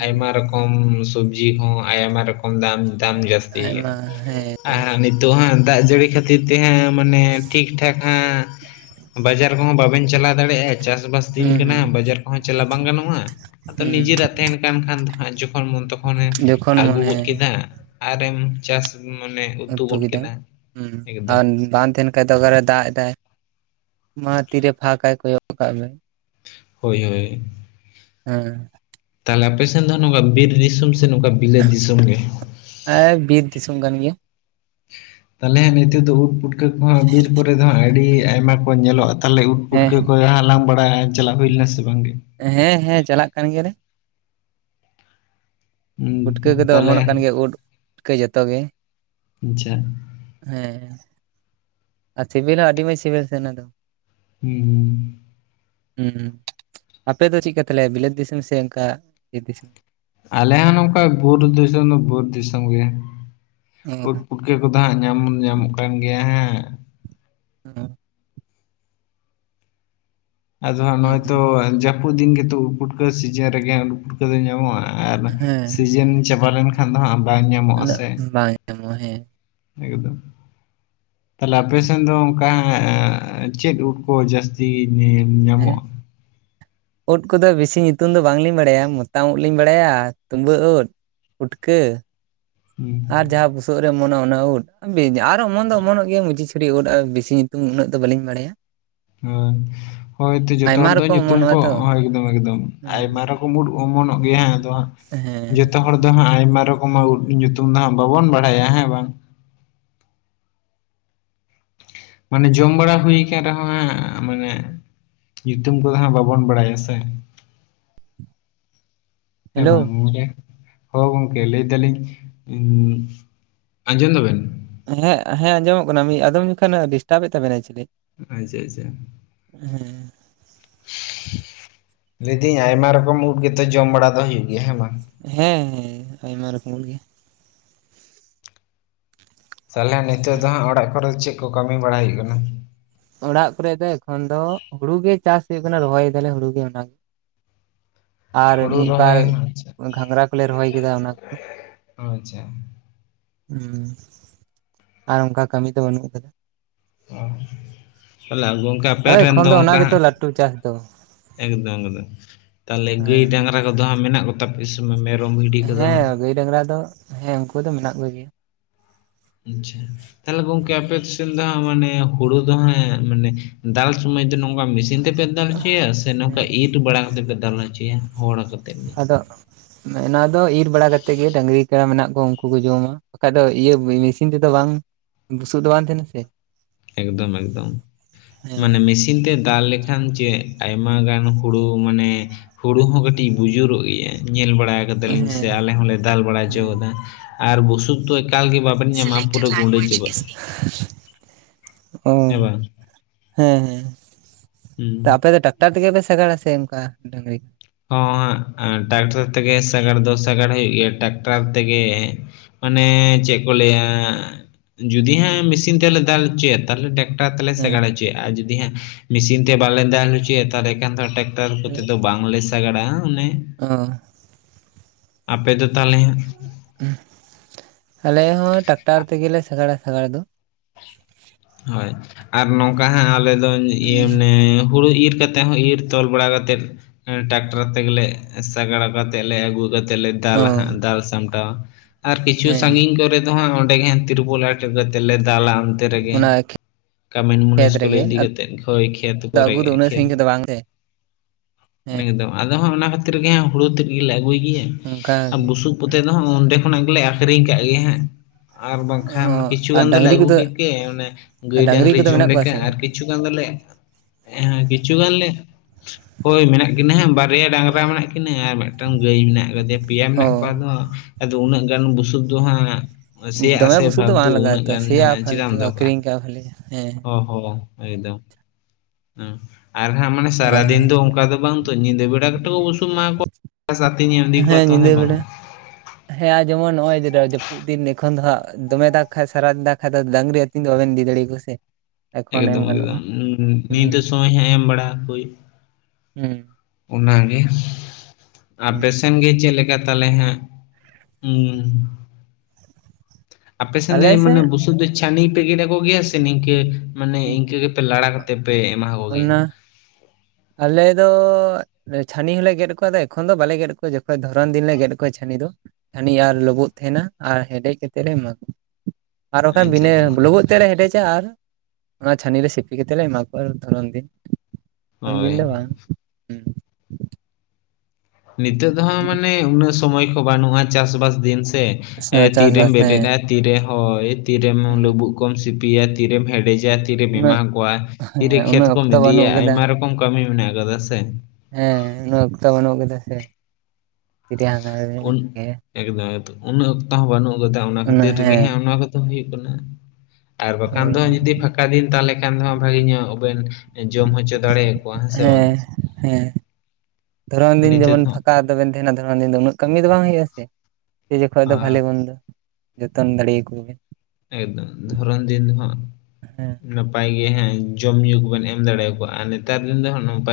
ᱦᱮᱸ ᱟᱭᱢᱟ ᱨᱚᱠᱚᱢ ᱦᱚᱸᱢ ᱥᱚᱵᱡᱤ ᱦᱚᱸ ᱟᱭᱢᱟ ᱨᱚᱠᱚᱢ ᱫᱟᱢ ᱫᱟᱢ ᱡᱟᱹᱥᱛᱤᱭ ᱟᱭᱢᱟ ᱠᱟᱱᱟ ᱦᱮᱸ ᱟ ᱱᱤᱛᱳᱜ ᱦᱟᱸᱜ ᱫᱟᱜ ᱡᱟᱹᱲᱤ ᱠᱷᱟᱹ ᱠᱷᱹᱛᱤᱨ ᱛᱮ ᱦᱟᱸᱜ ᱢᱟᱱᱮ ᱴᱷᱤᱠ ᱴᱷᱟᱠ ᱦᱟᱸᱜ ᱵᱟᱡᱟᱨ ᱦᱚᱸ ᱵᱟᱹᱧ ᱪᱟᱞᱟᱣ ᱫᱟᱲᱮᱜ-ᱟ ᱪᱟᱥᱵᱟᱥ ᱫᱤᱱ ᱦᱩᱸ ᱠᱟᱱᱟ ᱦᱩᱸ ᱵᱟᱡᱟᱨ ᱠᱚᱦᱚᱸ ᱪᱟᱞᱟᱣ ᱵᱟᱝ ᱜᱟᱱᱚᱜᱼᱟ ᱟᱫᱚ ᱦᱩᱸ ᱱᱤᱡᱮᱨᱟᱜ ᱛᱟᱦᱮᱱ ᱠᱟᱱ ᱠᱷᱟᱱ ᱫᱚ ᱦᱟᱸᱜ ᱡᱚᱠᱷᱚᱱ ᱢᱚᱱ ᱛᱚᱠᱷᱚᱱᱮᱢ ᱡᱚᱠᱷᱚᱱ ᱟᱹᱜᱩ ᱢᱚᱱᱮ ᱜᱚᱫ ᱠᱮᱫᱟ ᱦᱟᱸᱜ ᱟᱨᱮᱢ ᱪᱟᱥ ᱢᱟᱱᱮ ᱩᱛᱩ ᱜᱚᱫ ᱠᱮᱫᱟᱢ ᱠᱮᱫᱟ ᱦᱩᱸ ᱮᱠᱫᱚᱢ ᱟᱨ ᱵᱟᱝ ᱛᱟᱦᱮᱱ ᱠᱷᱟᱡ ᱫᱚ ᱚᱠᱟᱨᱮ ᱫᱟᱜ ᱮᱴᱫᱟᱭ ᱢᱟ ᱛᱤᱨᱮ ᱯᱷᱟᱠᱟᱭ ᱠᱚᱭᱚᱜ ᱠᱟᱜ ᱢᱮ ᱦᱳᱭ ᱦᱳᱭ ᱦᱮᱸ ᱛᱟᱦᱚᱞᱮ ᱟᱯᱮ ᱥᱮᱱ ᱫᱚ ᱦᱟᱸᱜ ᱱᱚᱝᱠᱟ ᱵᱤᱨ ᱫᱤᱥᱚᱢ ᱥᱮ ᱱᱚᱝᱠᱟ ᱵᱤᱞᱟᱹᱛ ᱫᱤᱥᱚᱢ ᱜᱮ ᱦᱮᱸ ᱵᱤᱨ ᱫᱤᱥᱚᱢ ᱠᱟᱱ ᱜᱮᱭᱟ ᱛᱟᱦᱚᱞᱮ ᱱᱤᱛᱚᱜ ᱫᱚ ᱩᱫ ᱯᱩᱴᱠᱟᱹ ᱠᱚᱦᱚᱸ ᱵᱤᱨ ᱠᱚᱨᱮ ᱫᱚ ᱦᱟᱸᱜ ᱟᱹᱰᱤ ᱟᱭᱢᱟ ᱠᱚ ᱧᱮᱞᱚᱜᱼᱟ ᱛᱟᱦᱚᱞᱮ ᱩᱫ ᱯᱩᱴᱠᱟᱹ ᱦᱮᱸ ᱠᱚ ᱜᱮ ᱦᱟᱞᱟᱝ ᱵᱟᱲᱟᱭ ᱪᱟᱞᱟ ᱦᱩᱭ ᱞᱮᱱᱟ ᱥᱮ ᱵᱟᱝ ᱜᱮ ᱦᱮᱸ ᱦᱮᱸ ᱪᱟᱞᱟᱜ ᱠᱟᱱ ᱜᱮᱭᱟ ᱞᱮ ᱾ ᱦᱩᱸ ᱯᱩᱴᱠᱟᱹ ᱠᱚᱫᱚ ᱛᱟᱦᱚᱞᱮ ᱚᱢᱚᱱᱚᱜ ᱠᱟᱱ ᱜᱮᱭᱟ ᱩᱫ ᱯᱩᱴᱠᱟᱹ ᱡᱚᱛᱚ ᱜᱮ ᱟᱪᱪᱷᱟ ᱦᱮᱸ ᱾ ᱟᱨ ᱥᱤᱵᱤᱞ ᱦᱚᱸ ᱟᱹᱰᱤ ᱢᱚᱡᱽ ᱥᱤᱵᱤᱞ ᱛᱟᱦᱮ ᱚᱱᱟ ᱫᱚ ᱾ ᱦᱩᱸ ᱾ ᱦᱩᱸ ᱟᱯᱮ ᱫᱚ ᱪᱤᱠᱠᱟ ᱛᱟᱞᱦᱮ ᱵᱤᱞᱟᱹᱛ ᱫᱤᱥᱚᱢ ᱥᱮ ᱚᱝᱠᱟ ᱵᱤᱨ ᱫᱤᱥᱚᱢ? ᱟᱞᱮ ᱦᱚᱸ ᱱᱚᱝᱠᱟ ᱵᱩᱨᱩ ᱫᱤᱥᱚᱢ ᱫᱚ ᱵᱩᱨᱩ ᱫᱤᱥᱚᱢ ᱜᱮ ᱚ ᱩᱫ ᱯᱩᱴ ᱠᱟᱹ ᱠᱚᱫᱚ ᱦᱟᱸᱜ ᱧᱟᱢ ᱧᱟᱢᱚᱜ ᱠᱟᱱ ᱜᱮᱭᱟ ᱦᱟᱸᱜ ᱾ [unintelligible] ᱟᱫᱚ ᱦᱟᱸᱜ ᱱᱚᱜᱼᱚᱭ ᱛᱚ ᱦᱩᱸ ᱡᱟᱹᱯᱩᱫ ᱫᱤᱱ ᱜᱮᱛᱚ ᱩᱫ ᱯᱩᱴᱠᱟᱹ ᱥᱤᱡᱮᱱ ᱨᱮᱜᱮ ᱩᱫ ᱯᱩᱴᱠᱟᱹ ᱫᱚ ᱧᱟᱢᱚᱜᱼᱟ ᱾ ᱟᱨ ᱦᱮᱸ ᱥᱤᱡᱮᱱ ᱪᱟᱵᱟ ᱞᱮᱱᱠᱷᱟᱱ ᱫᱚ ᱦᱟᱸᱜᱼᱼ ᱩᱱᱟᱹᱜ ᱵᱟᱭ ᱧᱟᱢᱚᱜᱼᱟ ᱦᱮᱸ ᱾ ᱮᱠᱫᱚᱢ, ᱛᱟᱦᱞᱮ ᱟᱯᱮ ᱥᱮᱱ ᱫᱚ ᱚᱱᱠᱟ ᱦᱟᱸ ᱪᱮᱫ ᱩᱫ ᱠᱚ ᱡᱟᱹᱥᱛᱤ ᱛᱤ [unintelligible] ᱦᱮᱸ ᱧᱟᱢᱚᱜᱼᱟ ᱾ ᱩᱫ ᱠᱚᱫᱚ ᱵᱮᱥᱤ ᱧᱩᱛᱩᱢ ᱫᱚ ᱵᱟᱝᱞᱤᱧ ᱵᱟᱲᱟᱭᱟ, ᱢᱚᱛᱟᱢ ᱩᱫ ᱞᱤᱧ ᱵᱟᱲᱟᱭᱟ ᱛᱩᱢᱵᱟᱹ ᱩᱫᱼᱼ ᱯᱩᱴᱠᱟᱹ ᱾ ᱦᱩᱸ ᱾ ᱟᱨ ᱡᱟᱦᱟᱸ ᱵᱩᱥᱟᱹᱜ ᱨᱮ ᱚᱢᱚᱱᱚᱜᱼᱚ ᱚᱱᱟ ᱩᱫ, ᱵᱮᱡ ᱟᱨ ᱚᱢᱚᱱ ᱫᱚ ᱚᱢᱚᱱᱚᱜ ᱜᱮᱭᱟ ᱢᱩᱪᱤ ᱪᱷᱩᱨᱤ ᱩᱫ ᱟᱨ ᱵᱮᱥᱤᱼᱼ ᱛᱩᱢ ᱩᱱᱟᱹᱜ ᱫᱚ ᱵᱟᱹᱞᱤᱧ ᱵᱟᱲᱟᱭᱟ ᱾ ᱦᱩᱸ ᱾ ᱦᱚᱭᱛᱳ ᱡᱚᱛᱚ ᱟᱭᱢᱟ ᱦᱚᱲ ᱫᱚ ᱨᱚᱠᱚᱢ ᱧᱩᱛᱩᱢ ᱚᱢᱚᱱᱚᱜᱼᱟ ᱠᱚᱜ, ᱛᱚ ᱮᱠᱫᱚᱢ ᱮᱠᱫᱚᱢ ᱦᱮᱸ ᱟᱭᱢᱟ ᱨᱚᱠᱚᱢ ᱩᱫ ᱚᱢᱚᱱᱚᱜ ᱜᱮᱭᱟ ᱦᱮᱸ ᱟᱫᱚ ᱦᱟᱸᱜᱼᱼ ᱦᱮᱸ ᱾ ᱡᱚᱛᱚ ᱦᱚᱲ ᱫᱚ ᱦᱟᱸᱜ ᱟᱭᱢᱟ ᱨᱚᱠᱚᱢᱟᱜ ᱩᱫ ᱧᱩᱛᱩᱢ ᱫᱚ ᱦᱟᱸᱜ ᱵᱟᱵᱚᱱ ᱵᱟᱲᱟᱭᱟ ᱦᱮᱸ ᱵᱟᱝ ᱾ ᱢᱟᱱᱮ ᱡᱚᱢ ᱵᱟᱲᱟ ᱦᱩᱭ ᱠᱟᱱ ᱨᱮᱦᱚᱸ ᱦᱟᱸᱜ ᱢᱟᱱᱮᱼᱼ ᱧᱩᱛᱩᱢ ᱠᱚᱫᱚ ᱦᱟᱸᱜ ᱵᱟᱵᱚᱱ ᱵᱟᱲᱟᱭᱟ ᱥᱮ ᱾ ᱦᱮ ᱦᱮᱞᱳ ᱵᱟᱝ ᱜᱚᱝᱠᱮ ᱾ ᱦᱚᱸ ᱜᱚᱝᱠᱮ ᱞᱟᱹᱭ ᱫᱟᱞᱤᱧ ᱾ ᱟᱸᱡᱚᱢ ᱫᱟᱵᱮᱱ? ᱦᱮᱸ ᱦᱮᱸ ᱟᱸᱡᱚᱢᱚᱜ ᱠᱟᱱᱟ ᱢᱤᱫ ᱟᱫᱚᱢ ᱡᱚᱠᱷᱚᱱ ᱰᱤᱥᱴᱟᱵᱮᱜ ᱛᱟᱵᱮᱱᱟ ᱪᱮᱞᱤ ᱾ ᱟᱪᱪᱷᱟ ᱟᱪᱪᱷᱟ ᱾ ᱞᱟᱹᱭᱫᱟᱹᱧ ᱟᱭᱢᱟ ᱨᱚᱠᱚᱢ ᱩᱫ ᱜᱮᱛᱚ ᱡᱚᱢ ᱵᱟᱲᱟ ᱫᱚ ᱦᱩᱭᱩᱜ ᱜᱮᱭᱟ ᱦᱮᱸ ᱵᱟᱝ ᱾ ᱦᱮᱸ ᱦᱮᱸ ᱟᱭᱢᱟ ᱨᱚᱠᱚᱢ ᱜᱮ ᱾ ᱛᱟᱞᱦᱮ ᱱᱤᱛᱚᱜ ᱫᱚ ᱦᱟᱸᱜ ᱚᱲᱟᱜ ᱠᱚᱨᱮ ᱪᱮᱫ ᱠᱚ ᱠᱟᱹᱢᱤ ᱵᱟᱲᱟᱭ ᱦᱩᱭᱩᱜ ᱠᱟᱱᱟ? ᱚᱲᱟᱜ ᱠᱚᱨᱮ ᱫᱚ ᱮᱠᱷᱚᱱ ᱫᱚ ᱦᱩᱲᱩ ᱜᱮ ᱪᱟᱥ ᱦᱩᱭᱩᱜ ᱠᱟᱱᱟ ᱨᱚᱦᱚᱭ ᱫᱟᱞᱮ ᱦᱩᱲᱩ ᱜᱮ ᱚᱱᱟ ᱾ ᱟᱨ ᱦᱩᱲᱩ ᱢᱤᱫᱵᱟᱨ ᱨᱚᱦᱚᱭ ᱟᱪᱪᱷᱟ ᱜᱷᱟᱸᱜᱨᱟ ᱠᱚᱞᱮ ᱨᱚᱦᱚᱭ ᱠᱮᱫᱟ ᱚᱱᱟ ᱠᱩ ᱾ ᱟᱪᱪᱷᱟ ᱩᱸ ᱟᱨ ᱚᱝᱠᱟ ᱠᱟᱹᱢᱤ ᱛᱚ ᱵᱟᱹᱱᱩᱜ ᱠᱟᱫᱟ ᱾ ᱚ ᱛᱟᱞᱦᱮ ᱜᱚᱝᱠᱮ ᱾ ᱟᱨᱮ ᱮᱠᱷᱚᱱ ᱫᱚ ᱚᱱᱟ ᱜᱮᱛᱚ ᱞᱟᱹᱴᱩ ᱪᱟᱥ ᱫᱚ ᱾ ᱮᱠᱫᱚᱢ ᱮᱠᱫᱚᱢ, ᱛᱟᱦᱞᱮ ᱜᱟᱹᱭ ᱦᱮᱸ ᱰᱟᱝᱨᱟ ᱠᱚᱫᱚ ᱦᱟᱸᱜ ᱢᱮᱱᱟᱜ ᱠᱚᱛᱟ ᱯᱮ ᱥᱮ ᱵᱟᱝ ᱢᱮᱨᱚᱢ ᱵᱷᱤᱰᱤ ᱠᱚᱫᱚ ᱦᱟᱸᱜ? ᱦᱮᱸ ᱜᱟᱹᱭ ᱰᱟᱝᱨᱟ ᱫᱚ ᱦᱮᱸ ᱩᱱᱠᱩ ᱫᱚ ᱢᱮᱱᱟᱜ ᱠᱚᱜᱮ ᱾ ᱟᱪᱪᱷᱟ ᱾ ᱛᱟᱦᱞᱮ ᱜᱚᱝᱠᱮ ᱟᱯᱮᱥᱮᱱ ᱫᱚ ᱦᱟᱸᱜ ᱢᱟᱱᱮ ᱦᱩᱲᱩ ᱫᱚ ᱦᱟᱸᱜ ᱢᱟᱱᱮ ᱫᱟᱞ ᱥᱚᱢᱚᱭ ᱫᱚ ᱱᱚᱝᱠᱟ ᱢᱮᱥᱤᱱᱼᱼ ᱠᱟᱛᱮ ᱯᱮ ᱫᱟᱞ ᱦᱚᱪᱚᱭᱟ ᱥᱮ ᱱᱚᱝᱠᱟ ᱦᱮᱸ ᱤᱨ ᱵᱟᱲᱟ ᱠᱟᱛᱮ ᱯᱮ ᱫᱟᱞ ᱦᱚᱪᱚᱭᱟ ᱦᱚᱲ ᱟᱛᱮ ᱾ ᱟᱫᱚ ᱚᱱᱟ ᱫᱚ ᱤᱨ ᱵᱟᱲᱟ ᱠᱟᱛᱮᱜ ᱜᱤ ᱰᱟᱝᱨᱤ ᱠᱟᱲᱟ ᱢᱮᱱᱟᱜ ᱠᱚᱣᱟ ᱩᱱᱠᱩ ᱠᱚ ᱡᱚᱢᱟ ᱾ ᱵᱟᱠᱷᱟᱡ ᱫᱚ ᱤᱭᱟᱹ ᱢᱮᱥᱤᱱ ᱛᱮᱫᱚ ᱵᱟᱝ ᱵᱩᱥᱩᱵ ᱫᱚ ᱵᱟᱝ ᱛᱟᱦᱮᱱᱟ ᱥᱮ ᱾ ᱮᱠᱫᱚᱢ ᱮᱠᱫᱚᱢ ᱢᱟᱱᱮ ᱢᱮᱥᱤᱼᱼ ᱤᱱ ᱛᱮ ᱫᱟᱞ ᱞᱮᱠᱷᱟᱱ ᱪᱮᱫ ᱟᱭᱢᱟ ᱜᱟᱱ ᱦᱩᱲᱩ ᱢᱟᱱᱮᱼᱼ ᱦᱩᱲᱩ ᱦᱚᱸ ᱠᱟᱹᱴᱤᱡ ᱵᱩᱡᱩᱨᱚᱜ ᱜᱮᱭᱟ ᱧᱮᱞ ᱵᱟᱲᱟ ᱠᱟᱫᱟᱞᱤᱧ ᱦᱮᱸ ᱥᱮ ᱟᱞᱮ ᱦᱚᱸ ᱞᱮ ᱫᱟᱞ ᱵᱟᱲᱟ ᱦᱚᱪᱚᱣ ᱦᱮᱸ ᱠᱟᱫᱟ, ᱟᱨ ᱵᱩᱥᱩᱵ ᱫᱚ ᱮᱠᱟᱞ ᱜᱮ ᱵᱟ ᱵᱮᱱ ᱧᱟᱢᱟ ᱯᱩᱨᱟᱹ ᱜᱩᱱᱰᱟᱹ ᱪᱟᱵᱟᱜ-ᱟ᱾ ᱚ, ᱵᱟᱝ ᱦᱮᱸ ᱦᱮᱸ᱾ ᱦᱩᱸ ᱛᱚ ᱟᱯᱮ ᱫᱚ ᱴᱟᱠᱴᱟᱨ ᱛᱮᱜᱮ ᱯᱮ ᱥᱟᱜᱟᱲᱟ ᱥᱮ ᱚᱝᱠᱟ ᱰᱟᱹᱝᱨᱤ? ᱚᱸᱻ ᱦᱟᱸᱜ ᱴᱟᱠᱴᱟᱨ ᱛᱮᱜᱮ ᱥᱟᱜᱟᱲ ᱫᱚ ᱥᱟᱜᱟᱲ ᱦᱩᱭᱩᱜ ᱜᱮᱭᱟ ᱴᱟᱠᱴᱟᱨ ᱛᱮᱜᱮ ᱢᱟᱱᱮ ᱪᱮᱫ ᱠᱚ ᱞᱟᱹᱭᱟ, ᱡᱩᱫᱤ ᱦᱟᱸᱜ ᱢᱮᱥᱤᱱ ᱛᱮᱞᱮ ᱫᱟᱞ ᱦᱚᱪᱚᱭᱟ ᱛᱟᱦᱚᱞᱮ ᱴᱮᱠ ᱴᱟᱨ ᱛᱮᱞᱮ ᱥᱟᱜᱟᱲ ᱦᱮᱸ ᱦᱚᱪᱚᱭᱮᱜ-ᱟ ᱟᱨ ᱡᱩᱫᱤ ᱦᱟᱸᱜ, ᱢᱮᱥᱤᱱ ᱛᱮ ᱵᱟᱞᱮ ᱫᱟᱞ ᱦᱩᱪᱩᱭᱟ ᱛᱟᱦᱚᱞᱮ ᱠᱷᱟᱱ ᱫᱚ ᱴᱟᱠ ᱴᱟᱨ ᱠᱚᱛᱮ ᱫᱚ ᱵᱟᱝᱞᱮ ᱥᱟᱜᱟᱲᱟᱜᱼᱟ, ᱚᱱᱮ ᱚᱸᱻ᱾ ᱟᱯᱮ ᱫᱚ ᱛᱟᱦᱚᱞᱮ ᱦᱟᱸᱜ? ᱟᱞᱮ ᱦᱚᱸ ᱴᱟᱠᱴᱟᱨ ᱛᱮᱜᱮᱞᱮ ᱥᱟᱜᱟᱲᱟ ᱥᱟᱜᱟᱲ ᱫᱚ᱾ ᱦᱚᱭ, ᱟᱨ ᱱᱚᱝᱠᱟ ᱦᱟᱸᱜ ᱟᱞᱮ ᱫᱚ ᱤᱭᱟᱹ ᱢᱟᱱᱮ ᱦᱩᱲᱩ ᱤᱨ ᱠᱟ ᱛᱮ ᱦᱚᱸ ᱤᱨ ᱛᱚᱞ ᱵᱟᱲᱟ ᱠᱟᱛᱮ, ᱮᱸ ᱴᱟᱠᱴᱟᱨ ᱛᱮᱜᱮᱞᱮ ᱥᱟᱜᱟᱲ ᱠᱟᱛᱮᱞᱮ ᱟᱹᱜᱩ ᱠᱟ ᱛᱮᱞᱮ ᱚ ᱫᱟᱞᱟ ᱦᱟᱸᱜ ᱫᱟᱞ ᱥᱟᱢᱴᱟᱣᱟ, ᱟᱨ ᱠᱤᱪᱷᱩ ᱦᱮᱸ ᱥᱟᱺᱜᱤᱧ ᱠᱚᱨᱮ ᱫᱚ ᱦᱟᱸᱜ ᱚᱸᱰᱮ ᱜᱮ ᱦᱟᱸᱜ ᱛᱤᱨᱯᱳᱞ ᱟᱴᱮᱛ ᱠᱟᱛᱮ ᱞᱮ ᱫᱟᱞᱟ ᱚᱱᱛᱮ ᱨᱮᱜᱮ᱾ ᱚᱱᱟ ᱠᱟᱢᱤᱱ ᱢᱩᱱᱤᱥ ᱠᱷᱮᱛ ᱠᱚᱞᱮ ᱨᱮᱜᱮ ᱤᱫᱤ ᱠᱟᱛᱮ ᱦᱳᱭ ᱠᱷᱮᱛ ᱟᱫᱚ ᱠᱚᱨᱮ ᱟᱹᱜᱩ ᱜᱮ ᱫᱚ ᱩᱱᱟᱹᱜ ᱠᱷᱮᱛ, ᱥᱟᱺᱜᱤᱧ ᱠᱚᱫᱚ ᱵᱟᱝ ᱥᱮ ᱦᱮᱸ ᱱᱮᱠᱫᱚᱢ ᱟᱫᱚ ᱦᱟᱸᱜ ᱚᱱᱟ ᱠᱷᱟᱹᱛᱤᱨ ᱜᱮ ᱦᱟᱸᱜ ᱦᱩᱲᱩ ᱛᱮᱫ ᱜᱮᱞᱮ ᱟᱹᱜᱩᱭ ᱜᱮᱭᱟ᱾ ᱚᱱᱠᱟ ᱟ ᱜᱮ ᱵᱩᱥᱩᱵ ᱯᱚᱛᱮ ᱫᱚ ᱦᱟᱸᱜ ᱚᱸᱰᱮ ᱠᱷᱚᱱᱟᱜ ᱜᱮᱞᱮ ᱟᱠᱷᱨᱤᱧ ᱠᱟᱜ ᱜᱮ ᱦᱟᱸᱜ᱾ ᱟᱨ ᱵᱟᱝᱠᱷᱟᱱ ᱚ ᱠᱤᱪᱷᱩ ᱟᱨ ᱜᱟᱱ ᱫᱚᱞᱮ ᱰᱟᱝᱨᱤ ᱟᱹᱜᱩ ᱠᱚᱫᱚ ᱠᱮᱫ ᱜᱮ ᱚᱱᱮ ᱜᱟᱹᱭ ᱰᱟᱝᱨᱤ ᱰᱟᱹᱝᱨᱤ ᱠᱚᱫᱚ ᱡᱚᱢ ᱢᱮᱱᱟᱜ ᱠᱚᱣᱟ ᱞᱮᱠᱟ ᱥᱮ ᱟᱨ ᱵᱟᱝ ᱠᱤᱪᱷᱩ ᱜᱟᱱ ᱫᱚᱞᱮ, ᱦᱮᱸ ᱠᱤᱪᱷᱩ ᱜᱟᱱ ᱞᱮ ᱦᱳᱭ ᱢᱮᱱᱟᱜ ᱠᱤᱱᱟᱹ ᱦᱟᱸᱜ ᱵᱟᱨᱭᱟ ᱰᱟᱝᱨᱟ ᱢᱮᱱᱟᱜ ᱠᱤᱱᱟᱹ ᱟᱨ ᱢᱤᱫᱴᱟᱝ ᱜᱟᱹᱭ ᱢᱮᱱᱟᱜ ᱠᱟᱫᱮᱭᱟ ᱯᱮᱭᱟ ᱚ ᱢᱮᱱᱟᱜ ᱠᱚᱣᱟ ᱫᱚ, ᱟᱫᱚ ᱩᱱᱟᱹᱜ ᱜᱟᱱ ᱵᱩᱥᱩᱵ ᱫᱚ ᱦᱟᱸᱜ ᱥᱮᱭᱟᱜ ᱫᱚᱢᱮ ᱟᱥᱮ ᱵᱩᱥᱩᱵ ᱫᱚ ᱯᱷᱟᱞᱛᱩ ᱵᱟᱝ ᱞᱟᱜᱟᱜ-ᱟ ᱩᱱᱟᱹᱜ ᱛᱚ ᱜᱟᱱ ᱥᱮᱭᱟᱜ-ᱟ ᱦᱟᱸᱜ ᱯᱷᱟᱞᱛᱩ ᱟᱠᱷᱨᱤᱧ ᱠᱟᱜ ᱵᱷᱟᱞᱮᱭᱟ ᱦᱮᱸ᱾ ᱚ ᱦᱚ ᱮᱠᱫᱚᱢ, ᱟᱨ ᱱᱟᱦᱟᱜ ᱢᱟᱱᱮ ᱚ ᱥᱟᱨᱟ ᱫᱤᱱ ᱫᱚ ᱚᱝᱠᱟ ᱫᱚ ᱵᱟᱝ ᱛᱚ ᱧᱤᱫᱟᱹ ᱵᱮᱲᱟ ᱜᱮ ᱛᱚ ᱵᱩᱥᱩᱵᱯ ᱢᱟ ᱠᱚ [inaudible] ᱦᱮᱸ ᱧᱤᱫᱟᱹ ᱵᱮᱲᱟ, ᱦᱮᱸ ᱟᱨ ᱡᱮᱢᱚᱱ ᱱᱚᱜ-ᱚᱭ ᱡᱮ ᱫᱟᱜ ᱡᱟᱯᱩᱛ ᱯᱩᱜ ᱫᱤᱱ ᱮᱠᱷᱚᱱ ᱫᱚ ᱦᱟᱸᱜ ᱫᱚᱢᱮ ᱫᱟᱜ ᱠᱷᱟᱡ ᱥᱟᱨᱟ ᱫᱤᱱ ᱫᱟᱜ ᱠᱷᱟᱡ ᱫᱚ ᱰᱟᱝᱨᱤ ᱟᱹᱛᱤᱧ ᱫᱚ ᱵᱟᱵᱮᱱ ᱤᱫᱤ ᱫᱟᱲᱮᱭᱟᱠᱚ ᱥᱮ᱾ ᱮᱠᱷᱚᱱ ᱮᱢ ᱮᱠᱫᱚᱢ ᱜᱟᱱᱚᱜᱼᱟ ᱮᱠᱫᱚᱢ ᱦᱩᱸ ᱧᱤᱫᱟᱹ ᱥᱚᱢᱚᱭ ᱦᱚᱸ ᱮᱢ ᱵᱟᱲᱟ ᱟᱠᱚ ᱦᱳᱭ ᱦᱩᱸ᱾ ᱚᱱᱟ ᱜᱮ, ᱦᱩᱸ ᱟᱯᱮ ᱥᱮᱱ ᱜᱮ ᱪᱮᱫ ᱞᱮᱠᱟ ᱛᱟᱦᱚᱞᱮ ᱦᱮᱸᱜ? ᱩᱸᱻ᱾ ᱟᱯᱮ ᱥᱮᱱ ᱫᱚ ᱟᱞᱮ ᱥᱮᱫ ᱢᱟᱱᱮ ᱵᱩᱥᱩᱵ ᱫᱚᱪᱷᱟᱱᱤ ᱯᱮ ᱜᱮᱫ ᱟᱠᱚ ᱜᱮᱭᱟ ᱥᱮ ᱱᱤᱝᱠᱟᱹ ᱢᱟᱱᱮ ᱤᱝᱠᱟᱹ ᱜᱮᱯᱮ ᱞᱟᱲᱟ ᱠᱟᱛᱮᱫ ᱯᱮ ᱮᱢᱟ ᱠᱚ ᱜᱮᱭᱟ? ᱚᱱᱟ ᱟᱞᱮ ᱫᱚ ᱪᱷᱟᱹᱱᱤ ᱦᱚᱸ ᱞᱮ ᱜᱮᱫ ᱟᱠᱚᱣᱟ ᱟᱫᱚ ᱮᱠᱷᱚᱱ ᱫᱚ ᱵᱟᱞᱮ ᱜᱮᱫ ᱟᱠᱚᱣᱟ ᱡᱚᱠᱷᱚᱡ ᱫᱷᱚᱨᱚᱱ ᱫᱤᱱ ᱞᱮ ᱜᱮᱫ ᱟᱠᱚᱣᱟ ᱪᱷᱟᱹᱱᱤ ᱫᱚ᱾ ᱪᱷᱟᱹᱱᱤ ᱟᱨ ᱞᱳᱵᱳᱜ ᱛᱟᱦᱮ ᱱᱟ ᱟᱨ ᱦᱮᱰᱮᱡ ᱠᱟᱛᱮ ᱞᱮ ᱮᱢᱟ ᱠᱚ, ᱟᱨ ᱵᱟᱠᱷᱟᱱ ᱟᱪᱪᱷᱟ ᱵᱤᱱᱟᱹ ᱟᱪᱪᱷᱟ ᱞᱳᱵᱳᱜ ᱛᱮᱞᱮ ᱦᱮᱰᱮᱡᱟ ᱟᱨ ᱚᱱᱟ ᱪᱷᱟᱹᱱᱤ ᱨᱮ ᱥᱤᱯᱤ ᱠᱟᱛᱮ ᱞᱮ ᱮᱢᱟ ᱠᱚᱣᱟ ᱫᱷᱚᱨᱚᱱ ᱫᱤᱱ᱾ ᱦᱳᱭ [inaudible] ᱦᱩᱸ ᱱᱤᱛᱚᱜ ᱫᱚ ᱦᱟᱸᱜ ᱦᱩᱸ ᱢᱟᱱᱮ ᱩᱱᱟᱹᱜ ᱥᱚᱢᱚᱭ ᱠᱚ ᱵᱟᱱᱩᱜᱼᱟ ᱪᱟᱥ ᱵᱟᱥ ᱫᱤᱱ ᱥᱮ᱾ ᱮᱸ ᱥᱮ- ᱛᱤ ᱨᱮᱢ ᱪᱟᱥᱵᱟᱥ ᱦᱮᱸ ᱵᱮᱨᱮᱫ-ᱟ ᱛᱤᱨᱮ ᱦᱚᱭ ᱛᱤ ᱨᱮᱢ ᱦᱩᱸ ᱞᱩᱵᱩᱜ ᱠᱚᱢ ᱥᱤᱯᱤᱭᱟ ᱛᱤ ᱨᱮᱢ ᱦᱮᱰᱮᱡᱟ ᱛᱤ ᱨᱮᱢ ᱮᱢᱟ ᱩᱱᱟᱹᱜ ᱠᱚᱣᱟ ᱛᱤᱨᱮ ᱦᱮᱸ ᱠᱷᱮᱛ ᱩᱱᱟᱹᱜ ᱠᱚᱢ ᱚᱠᱛᱚ ᱤᱫᱤᱭᱟ ᱵᱟᱹᱱᱩᱜ ᱠᱟᱫᱟ ᱟᱭᱢᱟ ᱨᱚᱠᱚᱢ ᱠᱟᱹᱢᱤ ᱢᱮᱱᱟᱜ ᱠᱟᱫᱟ ᱥᱮ᱾ ᱦᱮᱸ ᱩᱱᱟᱹᱜ ᱚᱠᱛᱚ ᱵᱟᱹᱱᱩᱜ ᱠᱟᱫᱟ ᱥᱮ, ᱩᱱ [inaudible] ᱮᱠᱫᱚᱢ [inaudible] ᱩᱱᱟᱹᱜ ᱚᱠᱛᱚ ᱦᱚᱸ ᱵᱟᱹᱱᱩᱜ ᱠᱟᱫᱟ ᱚᱱᱟ ᱩᱱᱟᱹᱜ ᱠᱷᱟᱹᱛᱤᱨ ᱜᱮ ᱦᱮᱸ ᱦᱟᱸᱜ ᱚᱱᱟ ᱠᱚᱫᱚ ᱦᱩᱭᱩᱜ ᱠᱟᱱᱟ᱾ ᱟᱨ ᱵᱟᱠᱷᱟᱱ ᱦᱳᱭ ᱫᱚᱸ ᱦᱳᱭ ᱡᱩᱫᱤ ᱯᱷᱟᱸᱠᱟ ᱫᱤᱱ ᱛᱟᱦᱚᱞᱮ ᱠᱷᱟᱱ ᱫᱚ ᱵᱷᱟᱜᱤ ᱧᱚᱜᱵᱮᱱ ᱡᱚᱢ ᱦᱚᱪᱚ ᱫᱟᱲᱮᱜ ᱦᱮᱸ ᱦᱮᱸ ᱫᱷᱚᱨᱚᱱ ᱫᱤᱱ ᱱᱤᱛᱚᱜ ᱡᱮᱢᱚᱱ ᱫᱚ ᱯᱷᱟᱸᱠᱟ ᱟ ᱫᱚᱵᱮᱱ ᱛᱟᱦᱮᱱᱟ ᱫᱷᱚᱨᱚ ᱫᱚ ᱩᱱᱟᱹᱜ ᱠᱟᱹᱢᱤ ᱫᱚ ᱵᱟᱝ ᱦᱩᱭᱩᱜ ᱟᱥ ᱥᱮ ᱡᱚᱠᱷᱚᱱ ᱫᱚ ᱵᱷᱟᱞᱤ ᱦᱟᱸᱜ ᱵᱚᱱᱫᱚ ᱡᱚᱛᱚᱱ ᱫᱟᱲᱮᱭᱟᱠᱚ ᱵᱮᱱ᱾ ᱮᱠᱫᱚᱢ ᱫᱷᱚᱨᱚᱱ ᱫᱤᱱ ᱫᱚ ᱦᱟᱸᱜ ᱢᱟ ᱦᱮᱸ ᱱᱟᱯᱟᱭ ᱜᱮ ᱦᱮᱸ ᱡᱚᱢᱼᱧᱩ ᱠᱚᱵᱮᱱ ᱮᱢ ᱫᱟᱲᱮᱭᱟᱣᱟ ᱟᱨ ᱱᱮᱛᱟᱨ ᱫᱤᱱ ᱫᱚᱜ ᱱᱚᱝ ᱠᱟ